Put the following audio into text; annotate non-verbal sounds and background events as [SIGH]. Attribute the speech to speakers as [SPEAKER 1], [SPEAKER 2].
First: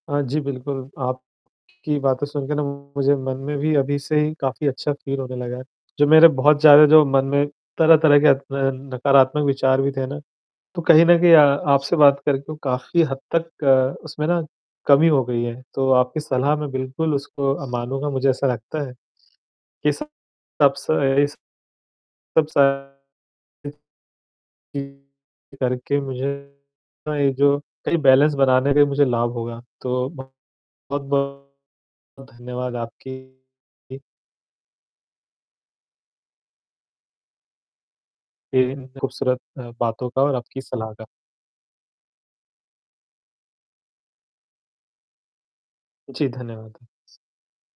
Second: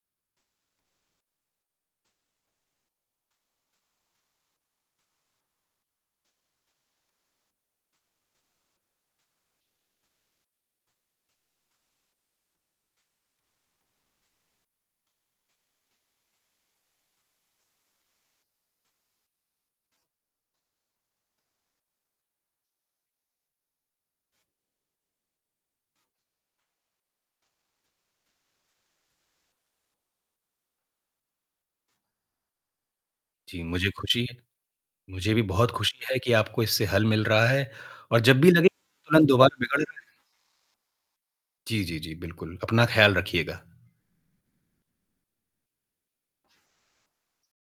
[SPEAKER 1] अ, जी, बिल्कुल आपकी बातें सुनके ना मुझे मन में भी अभी से ही काफ़ी अच्छा फ़ील होने लगा है, जो मेरे बहुत ज़्यादा जो मन में तरह-तरह के अ अ, नकारात्मक विचार भी थे ना तो कहीं न कहीं अ, आपसे बात करके काफ़ी हद तक अ, उसमें ना, कमी हो गई है, तो आपकी सलाह मैं बिल्कुल उसको अ, मानूँगा। मुझे ऐसा लगता है, कि सब [UNINTELLIGIBLE] करके मुझे ये जो बैलेंस बनाने में मुझे लाभ होगा। तो बहुत-बहुत धन्यवाद आपकी
[SPEAKER 2] जी मुझे खुशी है। मुझे भी बहुत खुशी है कि आपको इससे हल मिल रहा है और जब भी
[SPEAKER 1] ए
[SPEAKER 2] लगे
[SPEAKER 1] इन
[SPEAKER 2] तुरंत
[SPEAKER 1] ख़ूबसूरत
[SPEAKER 2] दोबारा
[SPEAKER 1] अ,
[SPEAKER 2] बिगड़ रहा है
[SPEAKER 1] बातों का और आपकी सलाह का।
[SPEAKER 2] जी, जी, जी बिल्कुल अपना ख्याल रखिएगा।
[SPEAKER 1] जी धन्यवाद।